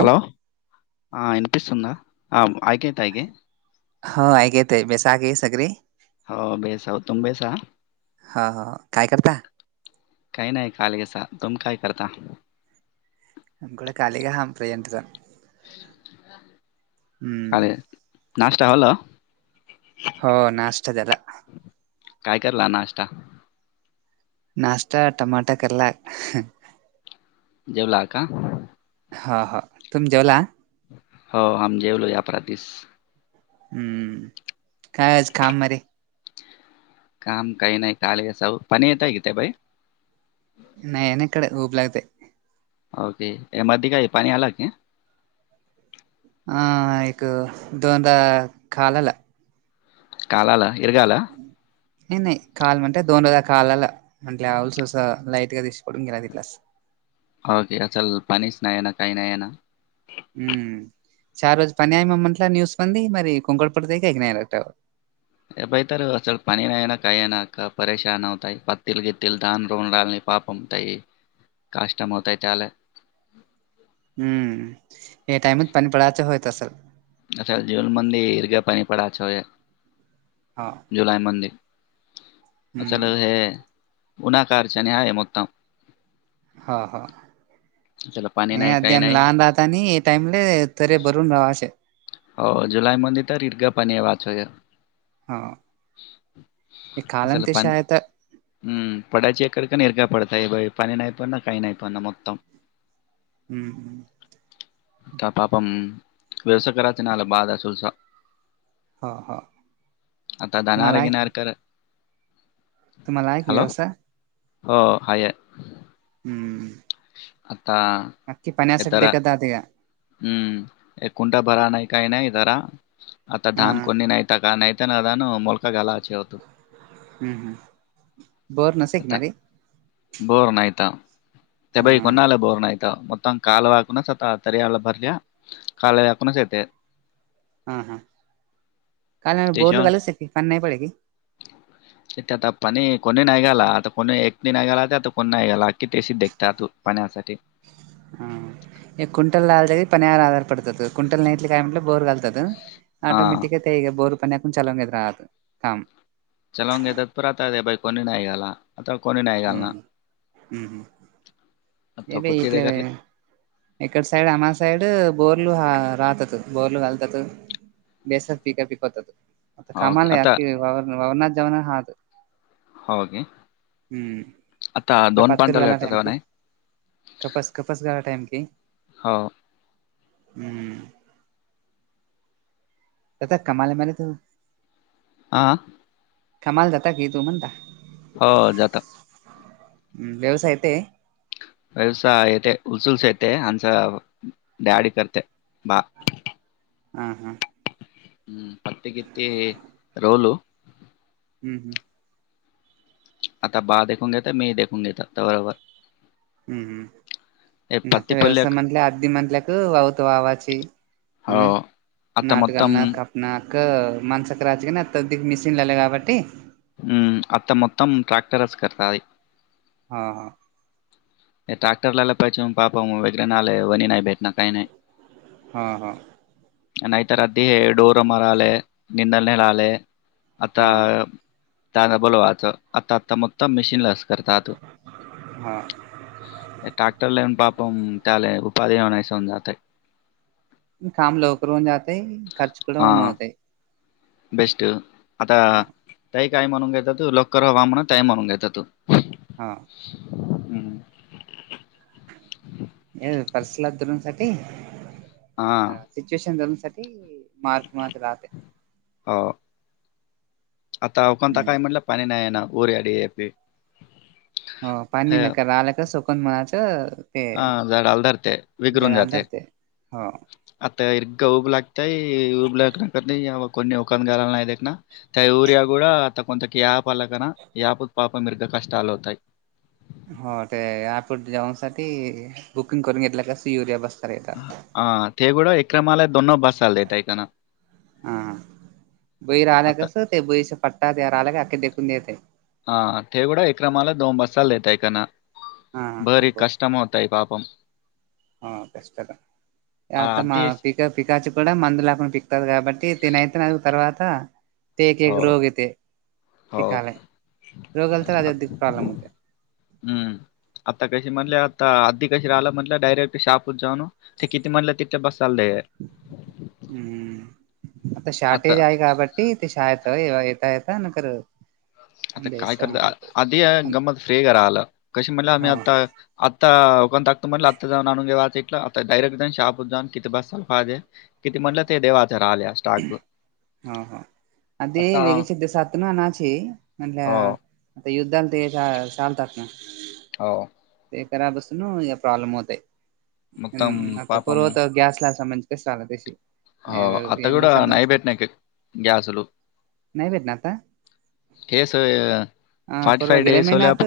Hello ह [unintelligible] हा, ऐक येत बेसागे सगरी. हो बेसा तुम बेसा. हा हा, काय करता. काही नाही कालगसा, तुम्ही काय करता. आमक खाली हम प्रियंटदा. हम्म अरे नाष्टा व्हल. हा नाश्ता झाला. काय करला नाश्ता. नाश्ता टमाटा केला. जेवला का? हां हां, तुम्ही जेवला. हो आम जेवलो याप्रादीस. हम्म, काय आज कामरे. काम काही नाही काले सऊ, पाणी येत गीता बाई. नाही नाकडे भूक लागते. ओके. य मधी काय पाणी आले क्या. अं.. एक दोनदा खालला. कालाला इरगाला. नाही नाही काल म्हणतय दोन कालाला. म्हटल अऑस अस लाईट ग दिशी पडून गेला तथलाच. हो तेचल पाणीचं नाही आहे ना, काही नाही येना. हम्, चार रोज पानी आहे मग म्हंटल, न्यूज पण दे मरी [unintelligible] [unintelligible] पापते काष्टम त्याले. हम्म, हे टाइमच पाणी पडायचं होत असलं. आता जेवन मांदणे [unintelligible] पणी पडाचोय. हा. जुलैमध्येंद असल हे उणा्हाकारच्याने आहे मतम. हा हा ये अधी काही आम्ही नाही लहान राहत‌. त्यांनी टाइमले तरी, भरून राव असे. हो जुलैमध्ये तर इर्गा पाणी वाचोय. हा हे कालम असल तशे पान. आहेत [unintelligible] हम्म हम्. का पापम विवस कराचनला बाधा सुलसा. हो हो आता तुम्हाला दधनार आहे घिन की कर. तुम्हाला आहे की हॅलो व्यवस हो हाय. हम्म. आता, हे तर [unintelligible] हम्म, ये कुंडा भरा नाही काही नाही जरा, आता हा धान कोणी नाही‌. [unintelligible] दं मुलका गालाच. हम्म हम्म बर नसे की आता मारी [unintelligible] बोर नाहीता त्या हा बाई कोणा आला बोर नाहीता मगतांग काल वाकणचता [unintelligible] [inaudible] [unintelligible] ह हां काले न बोर्ल कला सकीी पनई पडकी [unintelligible] [inaudible] ते ते आता पाणी कोणी नाहीघाला आता कोणी एक नाहीघाला आता कोणी नाही गाला अखी तेस [unintelligible] त्यातून पाण्यासाठी हम. एक कुंल लाल त पनी आार आधार पडतात कुंल नईट काय म्हमे बोर कालतात [unintelligible] हा ऑटोमॅटिक आहे ते बोरपणकून चालवून घेत राहात काम [unintelligible] चलावे दत्पु आता बाई कोणी ना नाहीय काला [unintelligible] आतावा कोणी नाहीय घाल ना हम्म हम्म हम्म आतावा कु्टी द करले [unintelligible] इकड सैड आम सईड बोर्ल ह रातात बोर्ल घलतात [unintelligible] [inaudible] [unintelligible] ओके आता ओके आता हम्मे दोन पत्तल कला एम क [unintelligible] कपास कपास गाडा टाईम की? हो हम्म. [unintelligible] आं. कमाल जाता की तू म्हता [unintelligible] हो जात व्यवसाय ते [unintelligible] व्यवसा येते उलसुलता येते आचा दिडी करते बा [unintelligible] हम् हम्. हम्म कत्ते किती रोोल [unintelligible] हम् हम. आता बा देखून देत मी देखून घेतातता बरोबर [unintelligible] हम् हम्. हे आता व्यवसाय पत्तीपल्लक म्हंटल्या आधी म्हणल्या ग वावाची. हो हम्म. आता मतम [unintelligible] नाक मनसेक राचका ना त मिशीीन लाले का बाटी [unintelligible] [unintelligible] हा हा. हे टॅक्टरलालंला पाहिजे पापा वगैरे ना आले वणी नाही भेटणार काही नाही [unintelligible] हा हा. नाहीतर अधी हे डोर मार आले निंदल निला आले [unintelligible] आता हा हा त बोलवाच आता आता मत मशीन लस करतात [unintelligible] हा. ट्रॅक्टर लान पापम त्याले उपाधी होऊन [unintelligible] जात. काम लवकर होऊन जाते खर्च कुठे हा पण होते [unintelligible] बेस्ट. आता ताई काय म्हणून घेतात, लॉक करावा म्हण ताई म्हणून घेतात. हां. ये पर्सला दुरण सा हा आता [unintelligible] सिच्युएशन जासाठी मार्क मात राहते [unintelligible] हो. आता कोणता काय हो म्हटलं पाणी ना मग नल आहे ना र्याडी आहे पी [unintelligible] हो पाणी नका रा आला का सुकन म्हणायचं [unintelligible] हा झाडाला धरते विघरून जळाला जाते धरते हो [unintelligible] आता इर्ग उऊब लागतय उऊब लाक नाही कोणी होओक गाला ना नाही देक ना [unintelligible] त्यायूरया कड आता कोंत याप आला काना याप पाप मिरग कष्टलवताय [unintelligible] हो ते यापोर्ट जेवनसाठी बुकिंग करून घेतल्या का स युरिया बस्ता [unintelligible] हा तेगुड एकक्रमालय दोनो बस [unintelligible] हा बैर आल्या आता कासर [unintelligible] बोस प्टा ते अरालाग अडे देून येतय [unintelligible] हा तेवढा एक्रमाला दोन बसाला देत आहेऐक ना हा अ बरी कष्टम होत [unintelligible] तई पापम [unintelligible] हा बेस्ट आ, आता आधीच पी [unintelligible] प पिकाची क मंद लाखना पिकताात काबटी तिनते ना तर्वाता [unintelligible] ते एक एक हो रोग येते हो पिकाला आता रोगल तर अध अध प्रॉब्लेम होते [unintelligible] हम्म आता कशी म्हटले आता आधी कशी राहिला म्हटलं डायरेक्ट शापच जाऊन [unintelligible] ते किती म्हणलं तिथल्या बसार दैअल. हम्म आता शॉ्टेज आहे का बट [unintelligible] ते ते शायतवा यथ यथ न करा [unintelligible] आता काय करत आधी गमत फ्रीे का राहिलं कशी म्हणलं आम्ही हो आता [unintelligible] आत्ता होकण तात म्हटलं आत्ता जाऊन आणून घे एकदा. डायरेक्ट जा शहापूर जाऊन किती बसल पाजे किती म्हटलं ते देवाचे राहिले अस [unintelligible] हो हो आ ते आता वेगळेच दिसात ना नाची म्हटल्या हो [unintelligible] आता युद्धला ते चालतात ना [unintelligible] हो. ते खराब असून प्रॉब्लेम होतय हम्म आता पूर्वत गॅसला संबधित [unintelligible] ते सान तेशी [unintelligible] हो आता कवढं नाही भेट नाही का गॅसलू नाही भेटणार आता [unintelligible] केस हा परवा फॅटफव गेल्या महिन्यात डेससोलाब.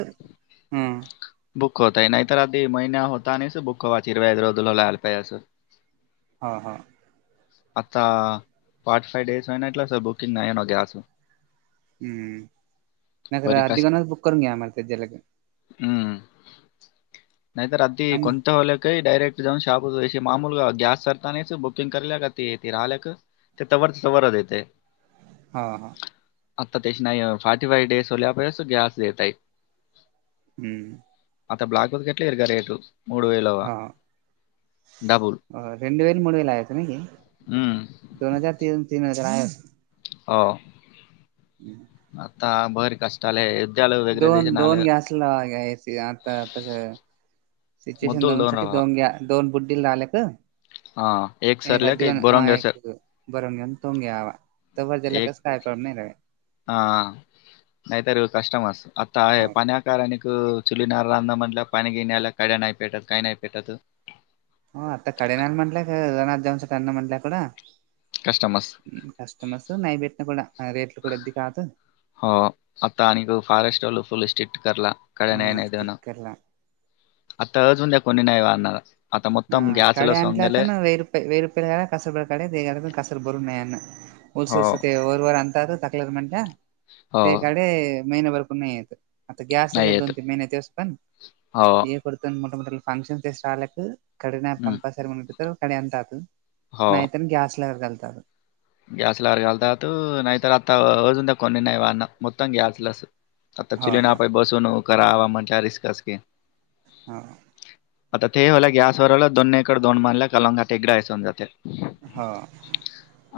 हम्म बुक होतय नाहीतर आधी महिन्या होता नाही बुकवाचीिरवा रजलालायला पाहिे असं [unintelligible] हां हां. आता फार्ट फाव्ह डडेस होन एटला सर बुकिंग नाही ना ग्यास [unintelligible] हम्म. मग अर्धीना बुक करून घ्या आम मला त्याच्या लगून [unintelligible] हम्. नाहीत तरर अधदी अम्मा कोंत हले काही डैरेक्ट जऊन ाप मामूल का ग्यास सरता नाही ब [unintelligible] ल्या का ते त राहिल्या क ते तवरवरत येते [unintelligible] हां हां आता त्याशी नाही फॉर्टी फाईव डेस होल्यापस गॅस देतई [unintelligible] हम्म. आता ब्लाक बत कटलीेर का रेट. हा रेड वेल मुड वेला यायचं ना की [unintelligible] हम्म. दोन हजार तीन तीन हजार आहे [unintelligible] हो. [inaudible] [unintelligible] आता भर काशी तले युद्याल [unintelligible] दोन दोन घ्यासला ग्या एसी आता तस [unintelligible] सिच्युएशन मुद्दल दोन दोनूठी राहा दोन बुड्डील आले का हा एक [unintelligible] सरल्या का एक रधक बोरंग सर ह [unintelligible] बरोंग घेऊन तोंग घवा तर जला एक कस काय प्रॉब्लेम आहे [unintelligible] हा नाहीतर कस्टमर्स आता हे हो पाण्या ताराक चुली नार रांदम म्हंला पणी गिनला कड्यान नाहीहीपेतात काहीन नाहीईपेटात [unintelligible] हो आता कडे नाल म्हंटलंय का रनाथजऊन त्यांना म्हटलंय ककडं [unintelligible] कस्टमर कस्टमर्स नाहीईबेटना क रेटल क यदी काू [unintelligible] हो आता आणिक फॉरेस्ट वाल फुल स्ट्रिक्ट करला. कड्या नाही हा नाही देणं चितकरला. आता अजून द्या, कोणी नाही आणारा. हां.. काडे आणल्या तर ना वेर. [unintelligible] ते हो म्हणल्या, हो ते कडे महिनभर पण नाही येत. आता गॅस आले नाही दोन येत तीन महिने दिवस पण, हो हे करतो मोठ मोठ्या फंक्शन तेस आलं की. हम्म हो [unintelligible] [unintelligible] आता हो चुली ना हो प बसून न करा, आवा म्हणाव च रिस्कच की. हां.. आता ते हो गॅसवरल दोन्हीकडे दोनड मनल्या कल [unintelligible] हं..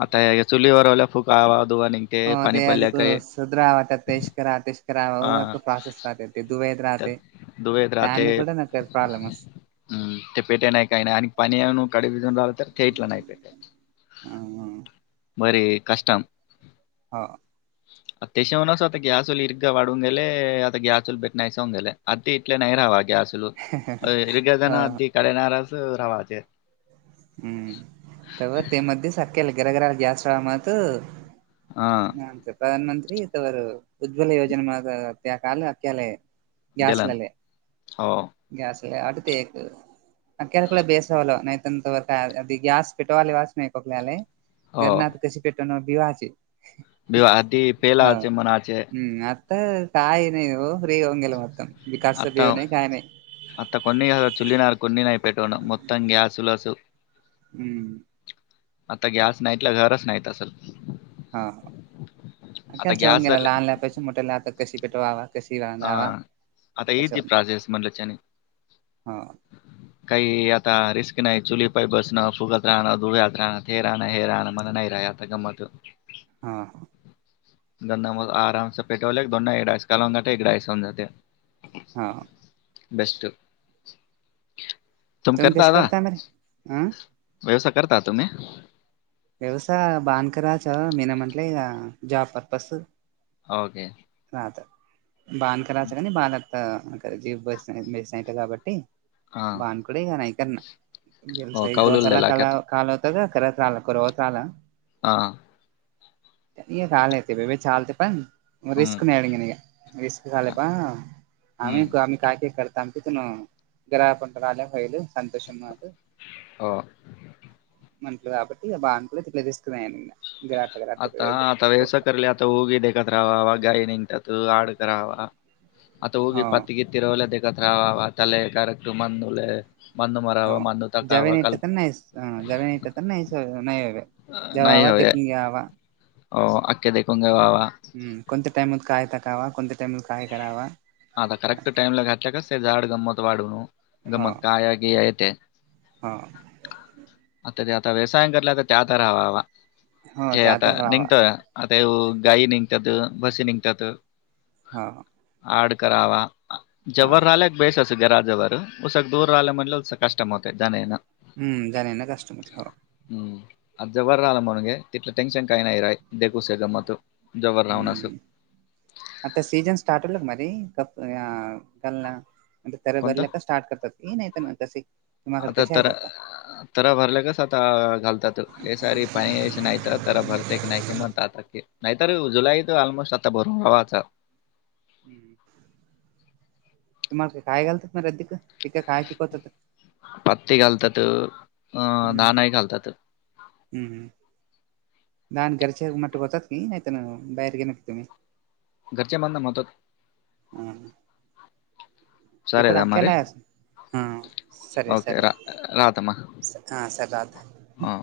आता हे चुली वरल्या, फूंका आवा अधुवा नि अ त्यात [unintelligible] त्याल कुठं न कर प्रॉब्लेम असं. हम्.. ते पेटे नाही काही नाही आणि, पाणी आणु कडे भिजून राहिलं तर पेटलं नाही ते. अं.. बरी हे कष्टम हां.. [inaudible] अं ते केशवच आता गॅसल इर्ग वाढूून दिले, आता गॅसल भेटस गेले आता इटले नाही राहा गॅस. [unintelligible] हम्म.. तर [unintelligible] जास्त मत. हा आमचं प्रधान मंत्री तवर उज्ज्वल योजना माझा त्या काल केलंय. ते दिलन असल्याले. हो गॅसला अटतेक [unintelligible] बेसवालं नाही त्यानंतर काय अ गॅस पेटवाले वास नाही कोकल्याला हो गरनात कशी पेटवणार बिवाची. विवा हातदी ह तेलाचे मनाचे. हम्म. आता काही नाही हो फ्री होऊन गेलं होत विकासच बीऊ नाही काही नाही. आता कोणी चुलीनार कोणीन नाही पेटवणं फक्त ग्यास चालू असो. हं. आता गॅस नाईटला घरच नाहीत तसं. हा आता अख्याच ठेऊन गॅस गेला आले लहान लाकडाची मोठी लाकडं कशी पेटवावं? हा आता येते गेला प्राजेस म्हणलं च्यांनी. हो काही आता रिस्क नाही चुली पाई बसणं फुगत राहणं धुव्यात खाण ते राहणं हे राहणं मला नाही राहत. एका मधं. हा. दोनम आरामस पेटवाल्या एक दोनड एकयस जाते एकडायस होऊन जाते. हां. बेस्टच तुम तुम्ही करता कशी आता? मरे अं व्यवसाय करता तुम्ही. व्यवसाय बानकराचं, मी नाही म्हंटले जॉब पर्पस ओके. राहतं. बाध करायचं का नाही हां बान [unintelligible] [unintelligible] हो एक दोन कौलूल साार दिला काल का काल होतं का, खरा चाल परवा चाला. हां. तीच आले ते बे बी चालते पण. मग हम्म रिस्क मिळाली की नाही? रिस्क झाले पहा हम्म आम्ही ग काय काय कर चप त ना ग्रहपड रले फैल संतोषम मात हो [unintelligible] म्हंटला काबट या बावंपला तिले तेस नाही अला [unintelligible] आता आता व्यवसाय कली आता हगी दे एकत्रवावा गाई निंंतात आडक रावा हो [unintelligible] [unintelligible] मण मरावा मण तकावा कल्प [unintelligible] हा जलनेतात नैस नयवे [unintelligible] नाही हो हो अखखे देखून घ वावा [unintelligible] हम् कोणत्या टाइमत काय करावा कोणत्या टाइमत काय करावा आता करेक्ट टाइम ला घातल्या कस ते झाड गंमत वाढवून गंमत का गि येते [unintelligible] हा. आता ते आता व्यवसायन करलाता त्या आता रहावावा [unintelligible] हो हे त्या आता तर रावा निघतोय आता ये गाई निघतात बस निघतात. हा. आड करावा जबर राला बेस अस ग राजजवरर उसग दूर रा आलं म्हटल उस कष्टम होते जनन [unintelligible] हम् जाले ना कस्ष्टमती हो. हम् अज ज बर राहिला म्हनग तिथला टेनशन काही नाहीई रा दगूसे गमत [unintelligible] राहून असं हम्म आता सीझन स्टार्ट होल का मनि कपल म्ह तर कोणता भरल्या का स्टार्ट करतात [unintelligible] मी नाही तर मग कसे [unintelligible] आता तर तररा भरले कस आता घालतात हे सारी पाणी नाही तर तर भरते की नाही की म्हणतता [unintelligible] नाही तर जुलईत ऑलमोस्ट आता भर हवाचा [unintelligible] हम् तुम्हाला का काय घालतात ना अदीिक पिक काय पिकवतात [unintelligible] पत्ती घालतात अं दाणाही घालतात [unintelligible] हम् हम. द घरीच मट होतात की नाही बाहेर गेन तुम्ही [unintelligible] घरचे म्हणतात मतोद [unintelligible] सरे ईकड दा आख्यान मारे आहे आज. हां सर सर ओके रा हां सर राहता हा.